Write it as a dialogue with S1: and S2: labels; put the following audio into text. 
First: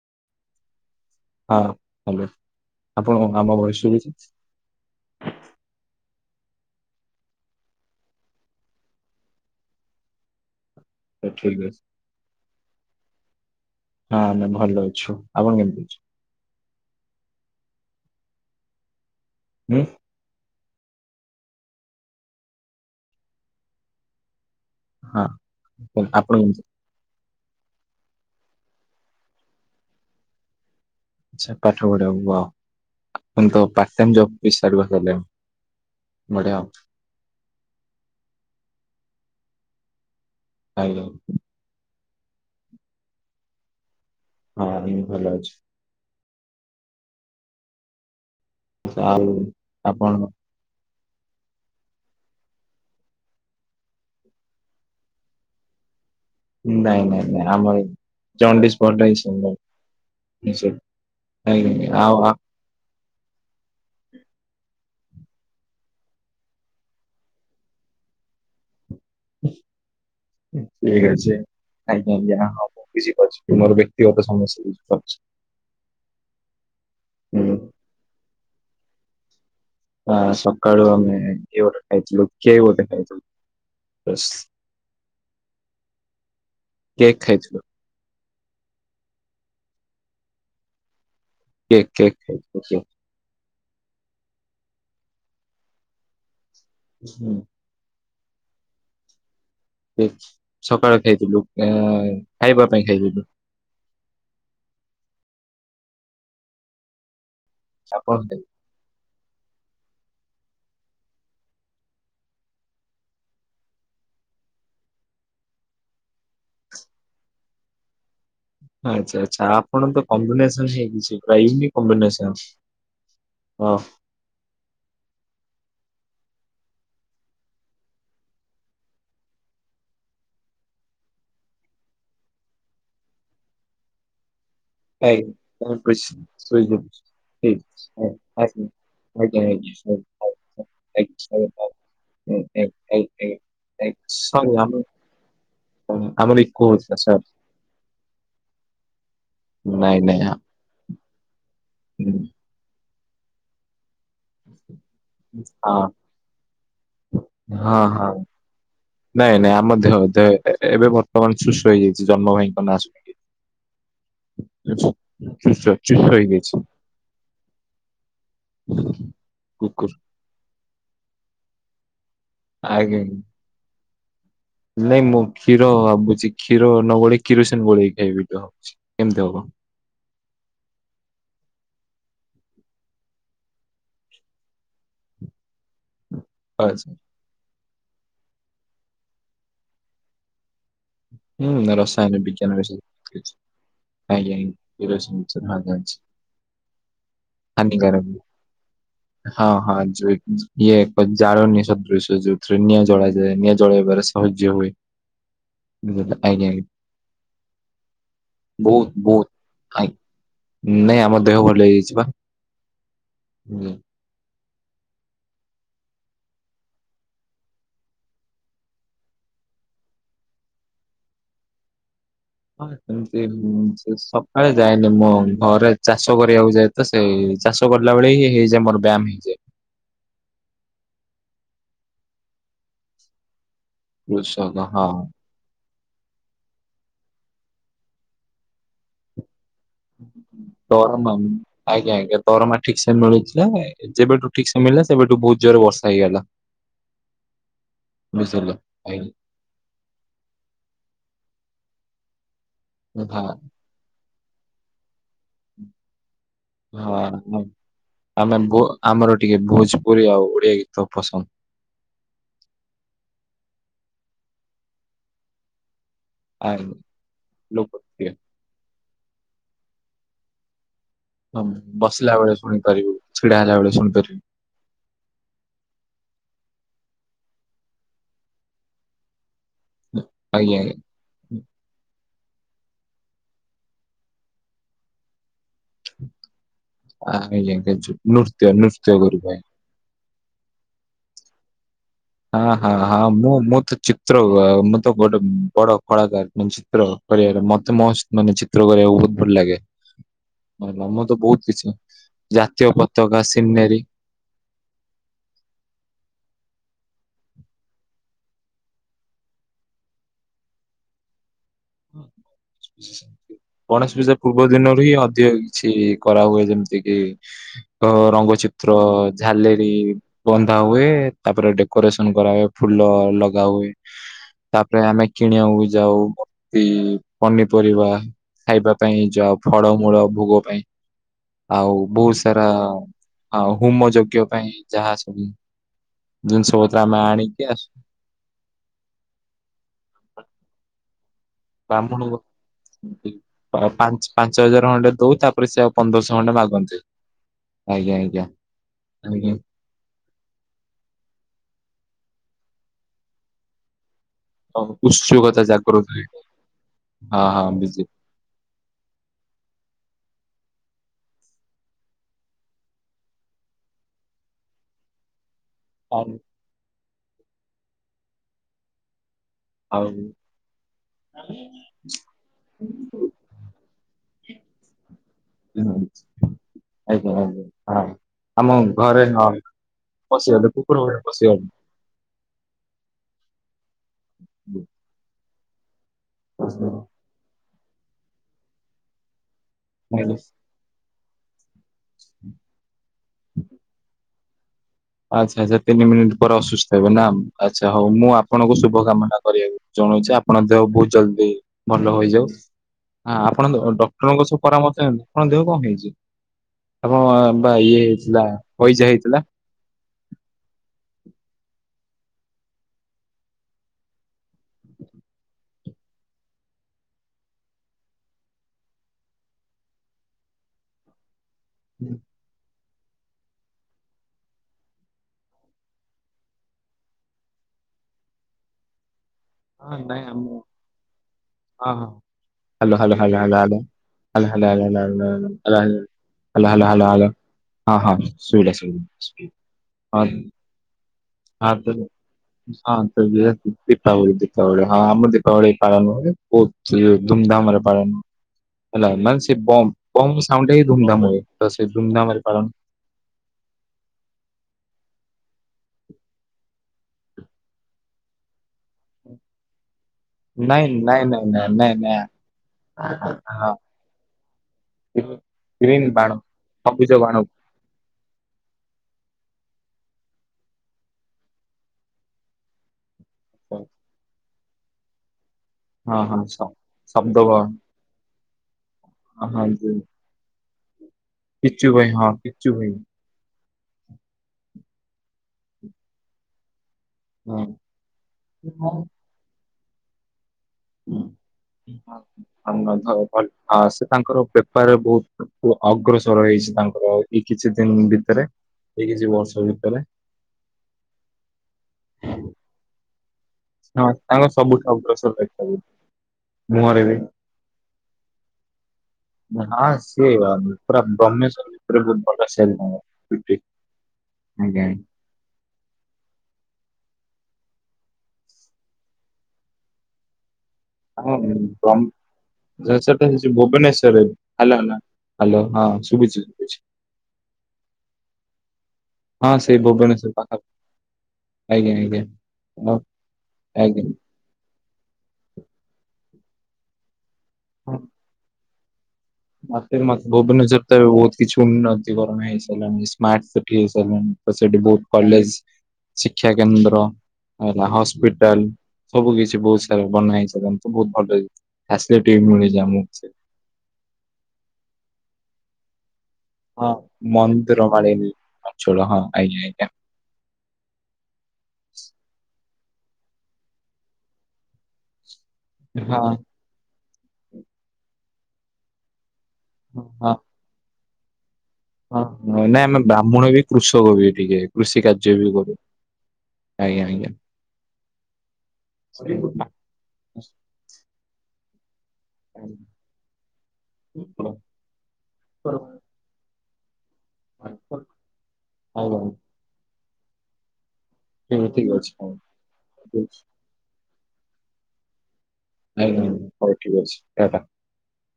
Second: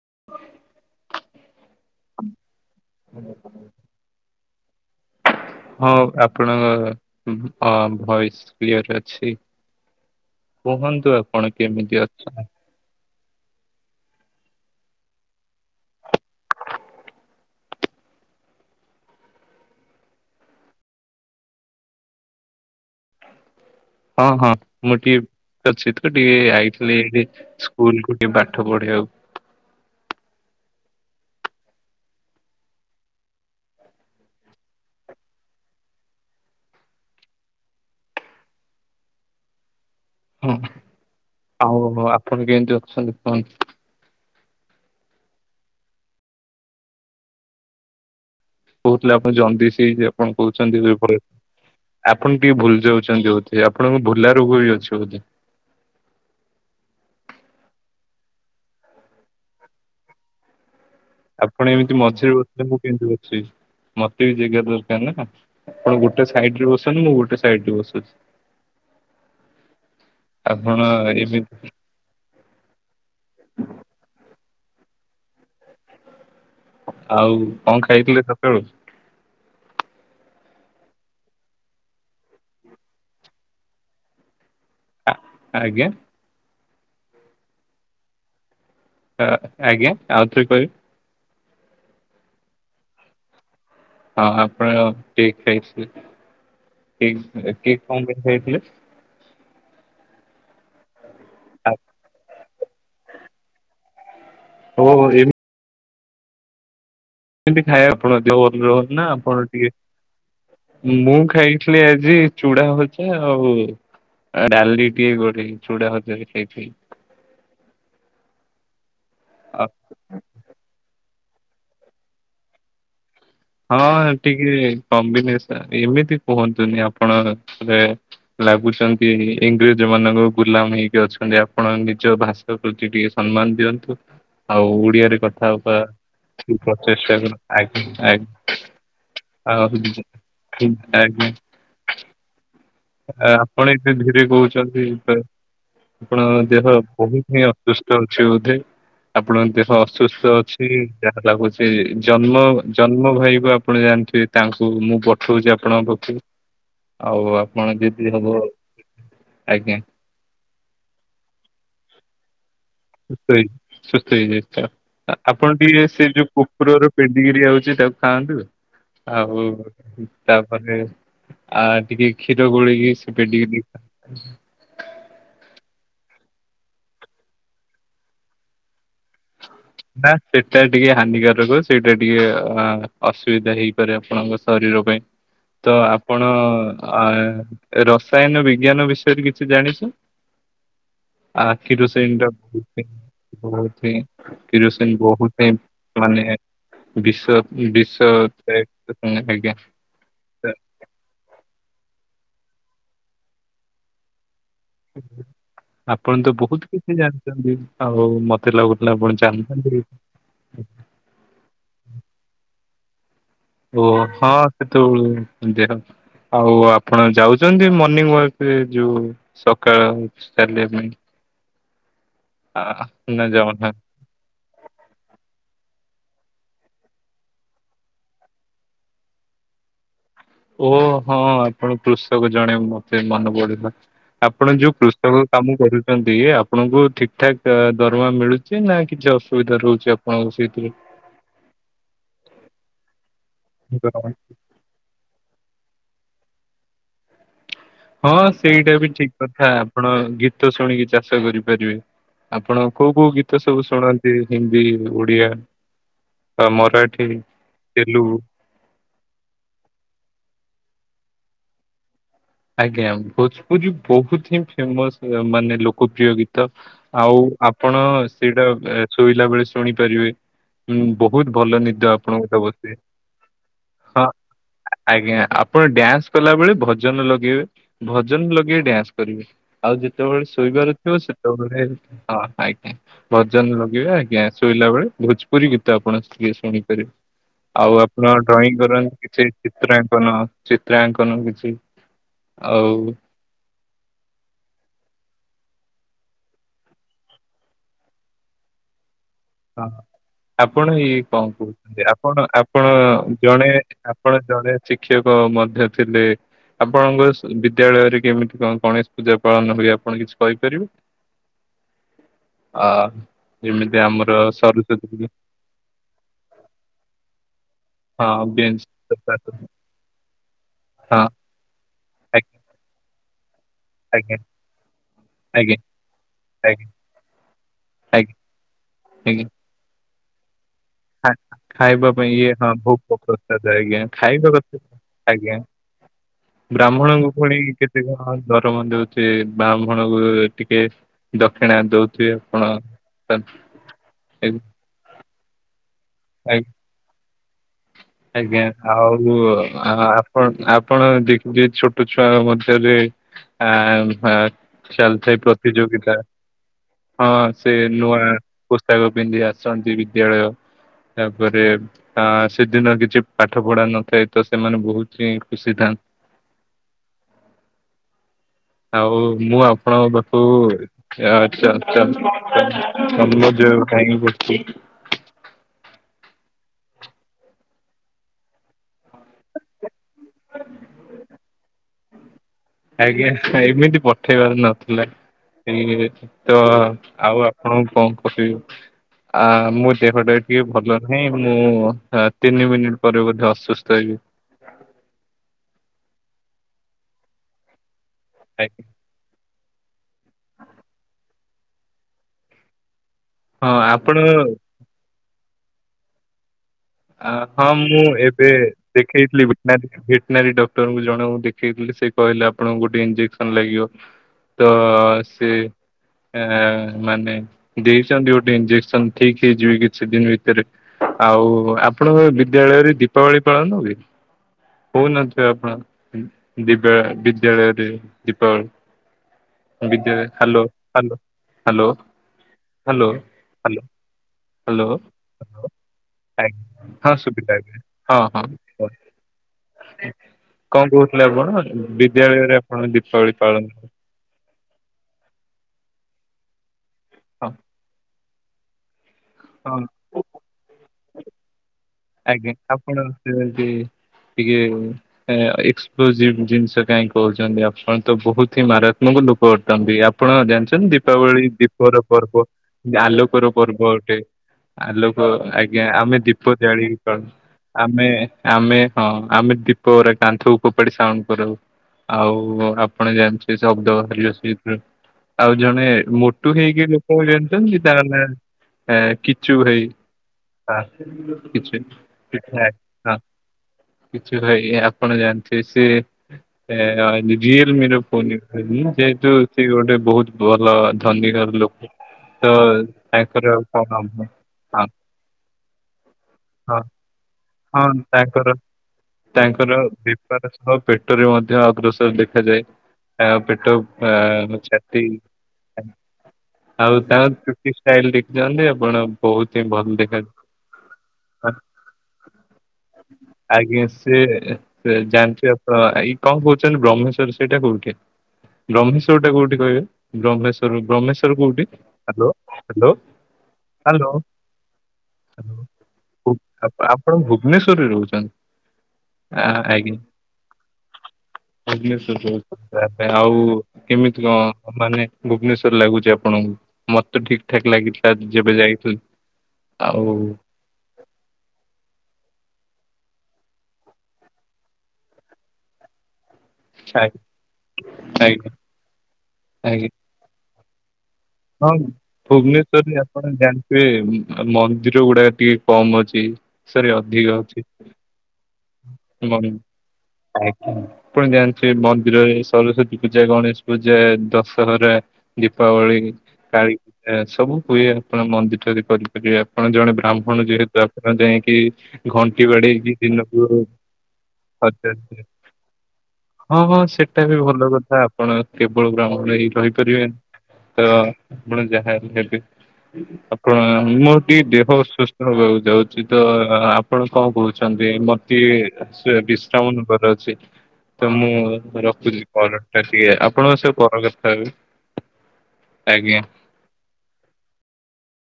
S1: [unintelligible]
S2: ହଁ ହାଲୋ ଆପଣ ଆମ ବୟସ ଶୁଭୁଛି?
S1: ହଁ ଆପଣଙ୍କ ଅ ଭଏସ କ୍ଲିଅର ଅଛି। କୁହନ୍ତୁ
S2: ତ
S1: ଆପଣ
S2: ଠିକ ଅଛି
S1: କେମିତି ଅଛନ
S2: ହଁ ଆମେ ଭଲ ଅଛୁ ଆପଣ କେମିତି ଅଛନ୍ତି? ହଁ।
S1: ହଁ ହଁ ମୁଁ
S2: ହଁ
S1: ଟିକେ ଖଛି
S2: ତ
S1: ଟ
S2: ଆପଣ
S1: ଟିକେ
S2: କେମିତି
S1: ଆଇଥିଲି ଆଇଟି ସ୍କୁଲ କୁ ଟିକେ ପାଠ ପଢିଆକୁ
S2: ଆଛା ପାଠ ପଢ଼ିଆକୁ ୱାଅ ଆପଣ ତ ପାର୍ଟ ଟାଇମ ଜବ ବିସ୍ତାରିତ କଲେଣି। ବଢ଼ିଆ
S1: ହଁ
S2: ଆଜ୍ଞା
S1: ଆଉ ହ ଆପଣ କେମିତି ଅଛନ୍ତି କୁହନ୍ତୁ?
S2: ହଁ ଆମେ ଭଲ ଅଛି।
S1: କହୁଥିଲେ
S2: ଆଉ
S1: ଆପଣ ଜଲଦି ସେ ଆପଣ କହୁଛନ୍ତି [unintelligible] ଆପଣ ଟିକେ ଭୁଲ ଯାଉଛନ୍ତି ବୋଧ ଆପଣଙ୍କୁ ଭୁଲା ରୋଗ ବି ଅଛି ବୋଧେ?
S2: ନାଇଁ ନାଇଁ ନାଇଁ ଆମର ଜଣ୍ଡିସ [unintelligible]
S1: ଆପଣ
S2: ଆଜ୍ଞା
S1: ଏମିତି
S2: ଆଉ
S1: ମଝିରେ
S2: ଆ
S1: [unintelligible] ମୁଁ କେମିତି ବସିବି ମତେ ବି [unintelligible] ନା ଆପଣ ଗୋଟେ ସାଇଡରେ ବସନ୍ତୁ ମୁଁ ଗୋଟେ ସାଇଡରେ ବସୁଛି। ଆପଣ
S2: ଠିକ ଅଛି। ଆଜ୍ଞା ଆଜ୍ଞା ହଁ ମୁଁ ବୁଝିପାରୁଛି କି ମୋର ବ୍ୟକ୍ତିଗତ ସମସ୍ୟା ବୁଝିପାରୁଛି।
S1: ଆଉ
S2: ହୁଁ
S1: କଁ ଖାଇଥିଲେ ସଖାଳୁ?
S2: ଆ ସକାଳୁ ଆମେ ଏ ଗୋଟେ ଖାଇଥିଲୁ କେକ ଗୋଟେ ଖାଇଥିଲୁ।
S1: ଆ ଆଜ୍ଞା।
S2: କେକ୍ ଖାଇଥିଲୁ।
S1: ଆ ଆଞା ଆଉ ଥରେ [unintelligible]
S2: କେକ କେକ
S1: ହଁ ଆପଣ କେକ ଖାଇ [unintelligible] କେକ କଁ ପାଇଁ ହେଇଥିଲେ?
S2: ସକାଳ ଖାଇଥିଲୁ ଏଁ
S1: ଆ-
S2: ଖାଇବା ପାଇଁ ଖାଇଥିଲୁ।
S1: ଓହୋ ଏମ ସେମତି ଖାଇବେ ଆପଣ ଦେହ ଭଲ ରହୁନି ନା ଆପଣ ଟିକେ ମୁଁ ଖାଇଥିଲି ଆଜି ଚୁଡା ଭଜା ଆଉ ଡାଲି ଟିକେ ଗୋଲେଇ ଚୁଡା ଭଜାରେ ଖାଇଥିଲି।
S2: ଆଚ୍ଛା ଆଚ୍ଛା
S1: ଆ-
S2: ଆପଣ ତ କମ୍ବିନେସନ ହେଇଛି [unintelligible] କମ୍ବିନେସନ।
S1: ହଁ ଟିକେ କମ୍ବିନେସ ଏମିତି କୁହନ୍ତୁନି ଆପଣ ରେ ଲାଗୁଛନ୍ତି ଇଂରେଜ ମାନଙ୍କ ଗୁଲାମ ହେଇକି ଅଛନ୍ତି ଆପଣ ନିଜ ଭାଷା ପ୍ରତି ଟିକେ ସମ୍ମାନ ଦିଅନ୍ତୁ। ହୋଉ ଓଡିଆରେ
S2: ଆଜ୍ଞା
S1: କଥା
S2: ତମେ
S1: ହବା
S2: ବୁଝି
S1: ଟିକେ ପ୍ରଚେଷ୍ଟା କର ଆଜ୍ଞା ଆଜ୍ଞା।
S2: ଆଗ୍
S1: ଆହୁରି
S2: ଉଁ ଆଜ୍ଞା ଆଜ୍ଞା [unintelligible]
S1: ଆ ଆପଣ ଏତେ
S2: ଆଜ୍ଞା
S1: ଧୀରେ
S2: ସରି ଆମ
S1: କୋହୁଚନ୍ତି
S2: ଆମର
S1: ଆପଣଙ୍କ
S2: ଇକୋ
S1: ଦେହ
S2: ହଉଥିଲା ସାର୍
S1: ବୋହୁତ ହିଁ ଅସୁସ୍ଥ ଅଛି ବୋଧେ? ଆପଣଙ୍କ ଦେହ
S2: ନାଇଁ ନାଇଁ
S1: ଅସୁସ୍ଥ ଅଛି ଯାହା ଲାଗୁଛି।
S2: ହଁ।
S1: ଜନ୍ମ ଜନ୍ମ ଭାଇକୁ ଆପଣ ଜାଣିଥି ସେ ତାଙ୍କୁ ମୁଁ ପଠୋଉଚି ଆପଣଙ୍କ
S2: ହଁ
S1: ପାଖକୁ ଆଉ ଆପଣ
S2: ହଁ ହଁ
S1: ଯଦି ହବ
S2: ନାଇଁ ନାଇଁ ଆମ
S1: ଆଜ୍ଞା
S2: ଦେହ ଦେ ଏବେ ବର୍ତ୍ତମାନ ସୁସ୍ଥ ହେଇଯାଇଛି ଜନ୍ମ ଭାଇଙ୍କ ନାଁ ଶୁଣିକି।
S1: ସୁସ୍ଥ ହେଇ ସୁସ୍ଥ ହେଇଯାଇଥିବ। ଆ-ଆପଣ
S2: ଚୁସ
S1: ଟିକେ
S2: ଚୁସ
S1: ସେ ଯୋଉ
S2: ହେଇଯାଇଛି
S1: କୁକୁରର ପେଣ୍ଡିକିରି ଆଉଚି ତାକୁ ଖାଆନ୍ତୁ। ଆଉ
S2: କୁକୁର
S1: ତାପରେ ଆ ଟିକେ କ୍ଷୀର ଗୋଲେଇକି
S2: ଆଜ୍ଞା।
S1: ସେପେ ଟିକେ
S2: ନାଇଁ ମୁଁ କ୍ଷୀର ଭାବୁଛି କ୍ଷୀର ନ ଗୋଳେଇ କ୍ଷୀର ସେନ ଗୋଳେଇକି ଖାଇବି ଭାବୁଛି କେମିତି ହବ
S1: ନା ସେଟା ଟିକେ ହାନିକାରକ ସେଇଟା ଟିକେ ଅ ଅସୁବିଧା ହେଇପାରେ ଆପଣଙ୍କ ଶରୀର ପାଇଁ ତ ଆପଣ
S2: ଆଚ୍ଛା
S1: ରସାୟନ ବିଜ୍ଞାନ ବିଷୟରେ କିଛି ଜାଣିଛୁ
S2: ହୁଁ
S1: ଆକ୍ଷି
S2: ରସାୟନ
S1: ହୁସନା
S2: ବିଜ୍ଞାନ ବିଷୟ ଆଜ୍ଞା
S1: କିରୋସିଂ
S2: କିରୋସିନ
S1: ବହୁତ ହିଁ
S2: ହଁ ଜାଣିଛି
S1: ମାନେ ବିଶ
S2: ହାନିକାରକ ହଁ
S1: ବିଷଆଜ୍ଞା
S2: ହଁ ଦୃଶ୍ୟ ଯୁଥିରେ ନିଆଁ ଜଳାଯାଏ ନିଆଁ ଜଳାଇବାରେ ସାହାଯ୍ୟ ହୁଏ
S1: ଆପଣ ତ
S2: ଆଜ୍ଞା
S1: ବହୁତ କିଛି ଜାଣିଛନ୍ତି ଆଉ ମତେ
S2: ବହୁତ
S1: ଲାଗୁଥିଲା ଆପଣ
S2: ବହୁତ ଆ
S1: ଜାଣିଛନ୍ତି
S2: ନାଇଁ ଆମ ଦେହ ଭଲ ହେଇଯାଇଛି ବା
S1: ଓ ହଁ ସେତ ଦେ ଆଉ ଆପଣ ଯାଉଛନ୍ତି ମର୍ଣିିଂ ୱାକରେ ଯୋଉ ସକାଳ ଚାଲିବା ପାଇଁ। ଆ
S2: ହଁ
S1: ନା ଜଗନ୍ନାଥ
S2: ସେମିତି ସେ ସକାଳେ ଯାଇନି ମୁଁ ଘରେ ଚାଷ କରିବାକୁ ଯାଏ ତ ସେଇ ଚାଷ କଲା ବେଳେ ହି ହେଇଯାଏ ମୋର ବ୍ୟାୟାମ ହେଇଯାଏ
S1: ଓ ହଁ ଆପଣ କୃଷକ ଜଣେ ମତେ ମନେ ପଡିଲ ଆପଣ
S2: କୃଷକ
S1: ଯୋଉ
S2: ହଁ
S1: କୃଷକ କାମ କରୁ ଆପଣଙ୍କୁ ଠିକ ଠାକ୍ ଦରମା ମିଳୁଛି ନା କିଛି ଅଧା
S2: ତୋର ଆନ୍ୟତୋରମା ଠିକ ସମୟ ମିଳୁଥିଲା ଯେବେଠୁ ଠିକ ସମୟ ମିଳିଲା ସେବେଠୁ ବହୁତ ଜୋରରେ ବର୍ଷା ହେଇଗଲା
S1: ହଁ
S2: ବୁଝିଲେ।
S1: ସେଇଟା ବି
S2: ଆଜ୍ଞା
S1: ଠିକ କଥା ଆପଣ ଗୀତ ଶୁଣିକି ଚାଷ କରିବେ। ଆପଣ କୋଉ କୋଉ ଗୀତ ସବୁ ଶୁଣନ୍ତି ହିନ୍ଦୀ ଓଡିଆ ବା
S2: ହଁ
S1: ମରାଠୀ ତେଲୁଗୁ?
S2: ଆମେ ଆମର ଟିକେ ଭୋଜପୁରୀ ଆଉ ଓଡିଆ ଗୀତ ପସନ୍ଦ
S1: ଆଜ୍ଞା ଭୋଜପୁର ବହୁତ ହିଁ ଫେମସ ମାନେ ଲ ଖୁବ ପ୍ରିୟ ଗୀତ
S2: ଆ
S1: ଆଉ ଆପଣ
S2: ଲୋକପ୍ରିୟ।
S1: ସେଇଟା ଶୋଇଲା ବେଳେ ଶୁଣିପାରିବେ ହୁଁ ବହୁତ
S2: ହଁ
S1: ଭଲ ନିଦ
S2: ବସିଲା ବେଳେ
S1: ଆପଣଙ୍କଥା ବସି
S2: ଶୁଣିପାରିବୁ ଛିଡା ହେଲା ବେଳେ
S1: ହଁ
S2: ଶୁଣିପାରିବୁ
S1: ଆଜ୍ଞା ଆପଣ ଡ୍ୟାନ୍ସ କଲା ବେଳେ ଭଜନ ଲଗେଇବେ ଭଜନ ଲଗେଇ ଡ୍ୟାନ୍ସ କରିବେ। ଆଉ ଯେତେବେଳେ
S2: ଆଜ୍ଞା
S1: ଶୋଇବାର
S2: ଆଜ୍ଞା।
S1: ଥିବ ସେତେବେଳେ ହଁ ଆଜ୍ଞା ଭଜନ ଲଗିବେ ଆଜ୍ଞା ଶୋଇଲା ବେଳେ ଭଜ ପୁରୀ ଗୀତ ଆପଣ ଟଏ ଶୁଣିପାରିବେ
S2: ଆଜ୍ଞା
S1: ଆଉ
S2: ଆଜ୍ଞା
S1: ଆପଣ
S2: ନୃତ୍ୟ
S1: ଡ୍ରଇଂ
S2: ନୃତ୍ୟ
S1: କରନ୍ତି କିଛି
S2: କରିବୁ
S1: ଚିତ୍ରାଙ୍କନ ଚିତ୍ରାଙ୍କନ କିଛି
S2: ହଁ ହଁ ହଁ ମୁଁ ମୁଁ ଚିତ୍ର ମୁଁ ତ ଗୋଟେ ବଡ କଳାକାର ମାନେ ଚିତ୍ର କରିବାରେ ମତେ ମ ମାନେ ଚିତ୍ର କରିବାକୁ ଵହ। ଭଲ ଲାଗେ
S1: ଆଉ ଆପଣ ଇ କଣ
S2: ବହୁତ କିଛି
S1: କହୁଛନ୍ତି ଆପଣ
S2: ଜାତୀୟ
S1: ଆପଣ
S2: ପତାକା
S1: ଜଣେ
S2: ସିନେରୀ
S1: ଆପଣ ଜଣେ ଶିକ୍ଷକ ମଧ୍ୟ ଥିଲେ ଆପଣଙ୍କ ବିଦ୍ୟାଳୟରେ କେମତି କଣ ଗଣେଶ ପୂଜା ପାଳନ ହୁଏ ଆପଣ କିଛି କହିପାରିବେ ହ ଯେମିତି
S2: ଗଣେଶ
S1: ଆମମ
S2: ପୂଜା ପୂର୍ବ ଦିନରୁ ହିଁ ଅଧିକ କିଛି କରାହୁଏ ଯେମିତି କିି ଅ
S1: ହଁ ବେଞ୍ଚ
S2: ରଙ୍ଗଚିତ୍ର
S1: ହଁ
S2: ଝାଲେରି ବ ଥା ହୁଏ
S1: ଆଜ୍ଞା
S2: ତାପରେ ଡେକୋରେସନ କରା ହଏ ଫୁଲ ଲଗା ହୁଏ
S1: ଆଜ୍ଞା
S2: ତାପରେ ଆମେ
S1: ଆଜ୍ଞା
S2: କିଣିବାକୁ ଯାଉ
S1: ଆଜ୍ଞା
S2: ପନିପରିବା
S1: ଆଜ୍ଞା
S2: ଖାଇବା ପାଇଁ
S1: ଆଜ୍ଞା।
S2: ଯାଉ ଫଳ ମୂଳ ଭୋଗ ପାଇଁ ଆଉ
S1: ଖାଇବା ପାଇଁ
S2: ବହୁତ
S1: ଇଏ
S2: ସାରା
S1: ହଁ ଭହୁା
S2: ଆଉ
S1: ଆଜ୍ା
S2: ହୋମ ଯଜ୍ଞ
S1: ଖାଇବାେ
S2: ପାଇଁ ଯାହା ସବୁ
S1: ଆଜ୍ଞା
S2: ଜିନିଷ ପତ୍ର ଆମେ
S1: ବ୍ରାହ୍ମଣଙ୍କୁ ଭଣି
S2: ଆଣିକି ଆସୁ
S1: କେତେ କଣ ଧରମ ଦଉଛେ ବ୍ରାହ୍ମଣକୁ ଟିକେ ଦକ୍ଷିଣା
S2: ବ୍ରାହ୍ମଣ
S1: ଦଉଥିବେ ଆପଣ
S2: ପା ପାଞ୍ଚ
S1: ଆଜ୍ଞା
S2: ହଜାର ଖଣ୍ଡେ ଦଉଛି ତାପରେ ସେ ଆଉ ପନ୍ଦରଶହ ଘଟେ ମାଗନ୍ତି
S1: ଆଜ୍ଞା ଆଉ
S2: ଆଜ୍ଞା।
S1: ଆପଣ ଆପଣ ଦେଖିବ ଛୋଟ ଛୋ ମଧ୍ୟରେ ଆ
S2: ହଁ,
S1: ଚାଲଥ
S2: ଉତ୍ସୁକତା ଜାଗ୍ରତ
S1: ପ୍ରତିଯୋଗତା
S2: ହୁଏ
S1: ହଁ ସେ ନୂଆ ପୋଷକ ପିନ୍ଧି ଆସୁଛନ୍ତି ବିଦ୍ୟାଳୟ ତାପରେ ଅ ସେ ଦିନ କିଛି ପାଠ ପଢା ନଥାଏ ତ ସେମାନେ ବହୁତ ହିଁ ଖୁସି ଥାନ୍ତି।
S2: ଆଉ
S1: ଆଉ ମୁଁ
S2: ଆଉ,
S1: ଆପଣଙ୍କ
S2: ହୁଁ,
S1: ପାଖକୁ [unintelligible] [inaudible]
S2: ଆଜ୍ଞା ଆଜ୍ଞା ହଁ ଆମ ଘରେ ହ ପଶିଗଲେ କୁକୁର ଘରେ ପସିଗଲେ
S1: ଆଜ୍ଞା ଏମିତି ପଠେଇବାର ନଥିଲା ଏଇ ତ
S2: ଆଜ୍ଞା।
S1: ଆଉ ହଁ କଣ କରିବି ଆ ମୋ ଦେହ ଟା ଟିକେ ଭଲ ନାହିଁ ମୁଁ ହଁ ତିନି ମିନିଟ୍ ପରେ ବୋଧ ଅସୁସ୍ଥ ହେବି
S2: ଆଚ୍ଛା ଆଚ୍ଛା ତିନି ମିନିଟ୍ ପରେ ଅସୁସ୍ଥ ହେବେ ନା ଆଚ୍ଛା ହଉ ମୁଁ ଆପଣଙ୍କୁ
S1: ଖାଇକି।
S2: ଶୁଭ କାମନା କରିବାକୁ ଜଣଉଛି ଆପଣ ଦେହ ବହୁତ ଜଲଦି ଭଲ ହେଇଯାଉ। ହଁ ଆପଣ ଡକ୍ଟରଙ୍କ ସବୁ ପରାମର୍ଶ ନନ୍ତୁ ଆପଣ ଦେହ କଣ ହେଇଛି?
S1: ଆ,
S2: ଆପଣଙ୍କ
S1: ହଁ
S2: ବା ଇଏ ହେଇଥିଲା ହୋଇଯା ହେଇଥିଲା।
S1: ଭିକ୍ଟିନାରୀ ଡଟର ଜଣ ଦେଖେଇ ସେ କହିଲେ ଆପଣଙ୍କୁ ଗୋଟେ ଇଞ୍ଜେସେନ୍ ଲାଗିବ। ତ ସେ ଆ ମାନେ ଦେଇଛନ୍ତି ଗୋଟେ ଇଞ୍ଜେକ୍ସନ ଠିକ ହେଇଯିବି କିଛି ଦିନ ଭିତରେ ଆଉ ଆପଣଙ୍କ ବିଦ୍ୟାଳୟରେ ଦୀପାବଳି ପାଳନ ହୁଏ? ହଉନଥିବେ ଆପଣ ଦିବା ବିଦ୍ୟାଳୟରେ ଦୀପାବଳି।
S2: ହଁ
S1: ବିଦ୍ୟା
S2: ନାଇଁ ଆମ
S1: ହ୍ୟାଲୋ ହଲୋ ହ୍ୟାଲୋ।
S2: ହଁ ହଁ। Hello
S1: hello
S2: hello hello hello hello
S1: hello
S2: hello
S1: hello
S2: hello hello hello
S1: ଆଜ୍ଞା
S2: ହଲା ହଲା
S1: ହଁ
S2: ହଲା
S1: ସୁବିଲା ଏବେ
S2: ହଁ ହଁ ଶୁଭିଲା
S1: କୁହ।
S2: ଶୁଭିଲା ହଁ।
S1: କଣ କହୁଥିଲେ ଆପଣ
S2: ହଁ ତ
S1: ବିଦ୍ୟାଳୟରେ ଆପଣ
S2: ହଁ
S1: ଦୀପାବଳି ପାଳନ
S2: ଦୀପାବଳି ଦୀପାବଳି ହଁ ଆମର ଦୀପାବଳି ପାଳନ ହୁଏ। ବହୁତ
S1: ହଁ
S2: ଧୁମଧାମରେ ପାଳନ ହେଲା ମାନେ ସେ
S1: ହଁ
S2: ବମ୍ ବମ୍ ସାଉଣ୍ଡ ହେଇ ଧୁମଧାମ ରେ। ତ ସେ ଧୁମଧାମ
S1: ଆଜ୍ଞା
S2: ପାଳନ
S1: ଆପଣ [unintelligible] ଟିକେ ଜିନିଷ କାଇହିଁ କହୁଛନ୍ତି ଆପଣ ତ ବହୁତ ହିଁ ମାରାତ୍ମକ ଲୋକ ଅଟନ୍ତି। ଆପଣ
S2: ନାଇଁ
S1: ଜାଣିଛନ୍ତି
S2: ନାଇଁ ନାଇଁ
S1: ଦୀପାବଳି
S2: ନାଇଁ ନାଇଁ
S1: ଦୀପର
S2: ନାଇଁ
S1: ପର୍ବ ଆଲୋକର
S2: ହଁ
S1: ପର୍ବ ଅଟେ। ଆଲୋକ ଆଜ୍ଞା
S2: ଗ୍ରୀନ୍
S1: ଆମେ
S2: ବାଣ
S1: ଦୀପ ଜାଳିକି
S2: ସବୁଜ
S1: ପାଳୁଛୁ
S2: ବାଣ
S1: ଆମେ ଆମେ ହଁ। ଆମେ ଦୀପ ଉରା କାନ୍ଥ କୁ ଫୋପାଡି ସାଉଣ୍ଡ କରାଉ। ଆପଣ ଜାଣିଥିବେ [unintelligible] ଯେମ ଶବ୍ଦ ହରଛି ଆଉ ଜଣେ
S2: ହଁ ହଁ
S1: ମୋଟୁ
S2: ସ
S1: ହେଇକି ଲୋକକୁ
S2: ଶବ୍ଦ ବ
S1: ଜାଣିଛନ୍ତି ତାହେଲେ ଏ କିଛୁ
S2: ହଁ
S1: ହେଇ
S2: ଯୋଉ
S1: ଆ କିଛିା
S2: ପିଚୁ ଭାଇ
S1: ହଁ
S2: ପିଚୁ
S1: [unintelligible]
S2: ଭାଇ
S1: କିଛି ଭାଇ ଆପଣ ଜାଣିଥିବେ ସେ
S2: ହଁ।
S1: ରିଏଲମିର ଫୋନ୍
S2: ଭଲ।
S1: ଯେହେତୁ ସେ ଗୋଟେ ବହୁତ ଭଲ ଧନୀଘର ଲୋକ
S2: [unintelligible]
S1: ତ ତାଙ୍କର ଆଉ କଣ
S2: ସେ
S1: ହବ
S2: ତାଙ୍କର
S1: ହଁ
S2: ବେପାରରେ ବହୁତ ଅଗ୍ରସର ର ହେଇଛି
S1: ହଁ
S2: ତାଙ୍କର ଏଇ କିଛି
S1: ହଁ
S2: ଦିନ ଭିତରେ
S1: ତାଙ୍କର
S2: ଏଇ କିଛି ବର୍ଷ
S1: ତାଙ୍କର
S2: ଭିତରେ
S1: ବେପାର ସହ ପେଟରେ ମଧ୍ୟ ଅଗ୍ରସର ଦେଖାଯାଏ। ପେ
S2: ହଁ
S1: ଟୋପା
S2: ତାଙ୍କ
S1: ଆ
S2: ସବୁଠି
S1: ଛାତି
S2: ଅଗ୍ରସର ଦେଖାଯାଉଛି
S1: ଆଉ
S2: ମୁହଁରେ ବି
S1: ତାଙ୍କ ଚୁଟି ଷ୍ଟାଇଲି ଦେଖିଲା ମାନେ ଆପଣ ବହୁତ ହିଁ ଭଲ ଦେଖ
S2: ଭୁବନେଶ୍ୱର ଭିତରେ ବହୁତ ଭଲ ସେଲ୍ ହବ।
S1: ଆଜ୍ଞା ସିଏ
S2: ଆଜ୍ଞା।
S1: ଜାଣିଥିବେ ଆପଣ ଏଇ କଣ କହୁଛନ୍ତି ବ୍ରହ୍ମେଶ୍ର ସେଇଟା କୋଉଠି ବ୍ରହ୍ମେଶ୍ଵର ଟା କୋଉଠି କହିବେ ବ୍ରହ୍ମେଶର
S2: ବ୍ର
S1: ହ୍ୟାଲୋ
S2: [unintelligible] ହେଇ
S1: ହ୍ୟାଲୋ
S2: ଭୁବନେଶ୍ଵରରେ ହେଲା ନା ହ୍ୟାଲୋ ହଁ। ଶୁଭୁଛି ଶୁଭୁଛି
S1: ଆପଣ ଭୁବନେଶ୍ଵରରେ ରହୁଛନ୍ତି। ଆ,
S2: ହଁ ସେଇ ଭୁବନେଶ୍ୱର ପାଖ ପା
S1: ଭୁବନେଶ୍ଵର ଯ ପାଇଁ ଆଉ
S2: ଆଜ୍ଞା।
S1: କେମିତି କଣ ମାନେ ଭୁବନେଶ୍ଵର ଲାଗୁଛି ଅପ୍ ଆପଣଙ୍କୁ ମତେ ଠିକ ଠାକ୍ ଲାଗିଥିଲା ଯେବେ ଯାଇଥିଲି।
S2: ମାତେ
S1: ଆଉ
S2: ମାତେ ଭୁବନେଶ୍ଵର ତ ଏବେ ବହୁତ କିଛି ଉନ୍ନତିକରଣ ହେଇସାରିଲାଣି ସ୍ମାର୍ଟ ସିଟି ହେଇସାରିଲାଣି ତ ସେଇଠି ବହୁତ କଲେଜ ଶିକ୍ଷା
S1: ଆଜ୍ଞା
S2: କେନ୍ଦ୍ର ହେଲା
S1: ଆଜ୍ଞା
S2: ହସ୍ପିଟାଲ ସବୁ କିଛି
S1: ଆଜ୍ଞା।
S2: ବହୁତ ସାରା ବନା ହୋଇସାରିଲାଣି।
S1: ହଁ ଭୁବନେଶ୍ଵରରେ
S2: ଆମକୁ ସେ
S1: ଆପଣ ଜାଣିଥିବେ? ମନ୍ଦିର ଗୁଡା ଟିକେ କମ ଅଛି
S2: ହଁ
S1: ସରୀ ଅଧିକ ଅଛି
S2: ମନ୍ଦିରମାଳିନୀ ଅଞ୍ଚଳ ହଁ ଆଜ୍ଞା ଆଜ୍ଞା।
S1: ଆପଣ ଜାଣିଥିବେ ମନ୍ଦିର ଏସବୁ ସରସ୍ଵତୀ ପୂଜା ଗଣେଶ ପୂଜା ଦଶହରା ଦୀପାବଳି
S2: ହଁ
S1: କାଳି ଏରା ସବୁ ହୁଏ ଆପଣ ମନ୍ଦିର ଠାରେ କରିପାରିବେ ଆପଣ ଜଣେ
S2: ହଁ ହଁ
S1: ବ୍ରାହ୍ମଣ ଯେହେତୁ ଆପଣ ଯାଇକି ଘଣ୍ଟି ବାଡେଇକି ଦିନ
S2: ମୁଣ ବି କୃଷକ ବି ଟିକେ କୃଷି କାର୍ଯ୍ୟ ବି କରୁ
S1: ହଁ ହଁ
S2: ଆଜ୍ଞା
S1: ସେଟା
S2: ଆଜ୍ଞା।
S1: ବି ଭଲ କଥା ଆପଣ କେବଳ ବ୍ରାହ୍ମଣ ହେଇ
S2: ଆଜ୍ଞା
S1: ରହିପାରିବେନି। ତ ଆପଣ ଯାହା ହେବେ ଆପଣ ମୋର ଟିକେ ଦେହ ସୁସ୍ଥ ହବାକୁ ଯାଉଛି ତ ଆ ଆପଣ କଣ କହୁଛନ୍ତି ମତେ ଟିକେ ବିଶ୍ରାମ ନବାର ଅଛି। ତ ମୁଁ
S2: ଠିକ ଅଛି
S1: ରଖୁଛି କଲର ଟା ଟିକେ ଆପଣଙ୍କ ସେହ ପରେ କଥା ହେବି।
S2: ହ
S1: ଆଜ୍ଞା।
S2: ହଉ ଠିକ ଅଛି କାଟ।